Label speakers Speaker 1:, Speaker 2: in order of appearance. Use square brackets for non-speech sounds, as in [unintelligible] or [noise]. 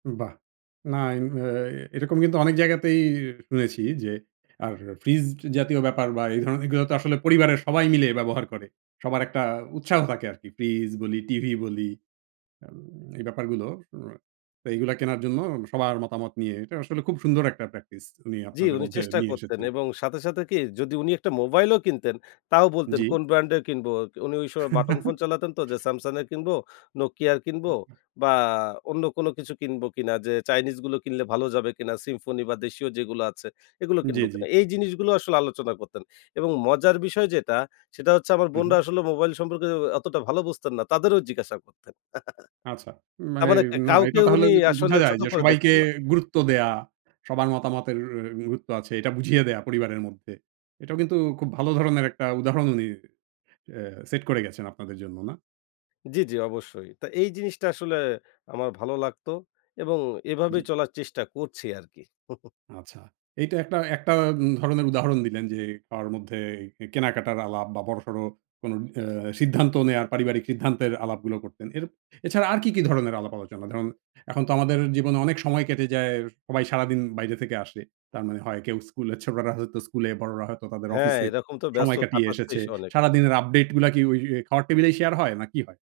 Speaker 1: বাহ! না ইন অ্যা এরকম কিন্তু অনেক জায়গাতেই শুনেছি যে, আর ফ্রিজ জাতীয় ব্যাপার বা এই ধরনের জিনিসগুলো তো আসলে পরিবারের সবাই মিলে ব্যবহার করে। সবার একটা উৎসাহ থাকে আরকি। ফ্রিজ বলি, টিভি বলি আম এই ব্যাপারগুলো তা এইগুলা কেনার জন্য সবার মতামত নিয়ে এটা আসলে খুব সুন্দর একটা প্র্যাকটিস উনি
Speaker 2: জ্বি,
Speaker 1: আপনাদের
Speaker 2: উনি
Speaker 1: মধ্যে
Speaker 2: চেষ্টা
Speaker 1: নিয়ে
Speaker 2: করতেন।
Speaker 1: এসেছেন।
Speaker 2: এবং সাথে, সাথে, কি যদি উনি একটা মোবাইলও কিনতেন তাও বলতেন
Speaker 1: জ্বি।
Speaker 2: কোন ব্র্যান্ডের কিনব। উনি ওই সময় বাটন ফোন চালাতেন তো যে
Speaker 1: [chuckles]
Speaker 2: Samsung এর কিনবো, Nokia র কিনবো বা অন্য কোনো কিছু কিনবো কিনা, যে চাইনিজগুলো কিনলে ভালো যাবে কিনা, Symphony বা দেশীয় যেগুলো আছে, এগুলো
Speaker 1: জ্বী,
Speaker 2: কিনব
Speaker 1: জ্বী।
Speaker 2: কিনা। এই জিনিসগুলো আসলে আলোচনা করতেন। এবং মজার বিষয় যেটা, সেটা হচ্ছে আমার
Speaker 1: হু,
Speaker 2: বোনরা
Speaker 1: হু।
Speaker 2: আসলে মোবাইল সম্পর্কে অতটা ভালো বুঝতেন না। তাদেরও জিজ্ঞাসা করতেন।
Speaker 1: আচ্ছা।
Speaker 2: [chuckles]
Speaker 1: না
Speaker 2: তার মানে
Speaker 1: এই
Speaker 2: একটা
Speaker 1: না
Speaker 2: কাউকে
Speaker 1: এইটা তাহলে
Speaker 2: উনি
Speaker 1: [unintelligible]
Speaker 2: আসলে
Speaker 1: বোঝা যায়
Speaker 2: ছোট
Speaker 1: যে
Speaker 2: করে
Speaker 1: সবাইকে
Speaker 2: দেখতেন না।
Speaker 1: গুরুত্ব দেয়া, সবার মতামতের এ গুরুত্ব আছে। এটা বুঝিয়ে দেয়া পরিবারের মধ্যে। এটাও কিন্তু খুব ভালো ধরনের একটা উদাহরণ উনি অ্যা সেট করে গেছেন আপনাদের জন্য না?
Speaker 2: জ্বি, জ্বি, অবশ্যই। তা এই জিনিসটা আসলে আমার ভালো লাগতো এবং এভাবে
Speaker 1: জ্বি।
Speaker 2: চলার চেষ্টা করছি আরকি। হু, হু।
Speaker 1: আচ্ছা। এইটা একটা একটা, ধরনের উদাহরণ দিলেন যে, খাওয়ার মধ্যেই এ কেনাকাটার আলাপ বা বড়সড় কোন অ্যা সিদ্ধান্ত নেওয়ার পারিবারিক সিদ্ধান্তের আলাপগুলো করতেন। এর এছাড়া আর কি, কি ধরনের আলাপ আলোচনা? ধরুন এখন তো আমাদের জীবনে অনেক সময় কেটে যায়। সবাই সারাদিন বাইরে থেকে আসে। তার মানে হয় কেউ স্কুলে, ছোটরা হয়তো স্কুলে, বড়রা হয়তো তাদের
Speaker 2: হ্যাঁ,
Speaker 1: অফিসে
Speaker 2: এরকম তো ব্যস্ত
Speaker 1: সময় কাটিয়ে
Speaker 2: কাটাচ্ছেই
Speaker 1: এসেছে।
Speaker 2: অনেকে।
Speaker 1: সারাদিনের আপডেইটগুলা কি ওই, ওই খাওয়ার টেবিলেই শেয়ার হয়, না কি হয়?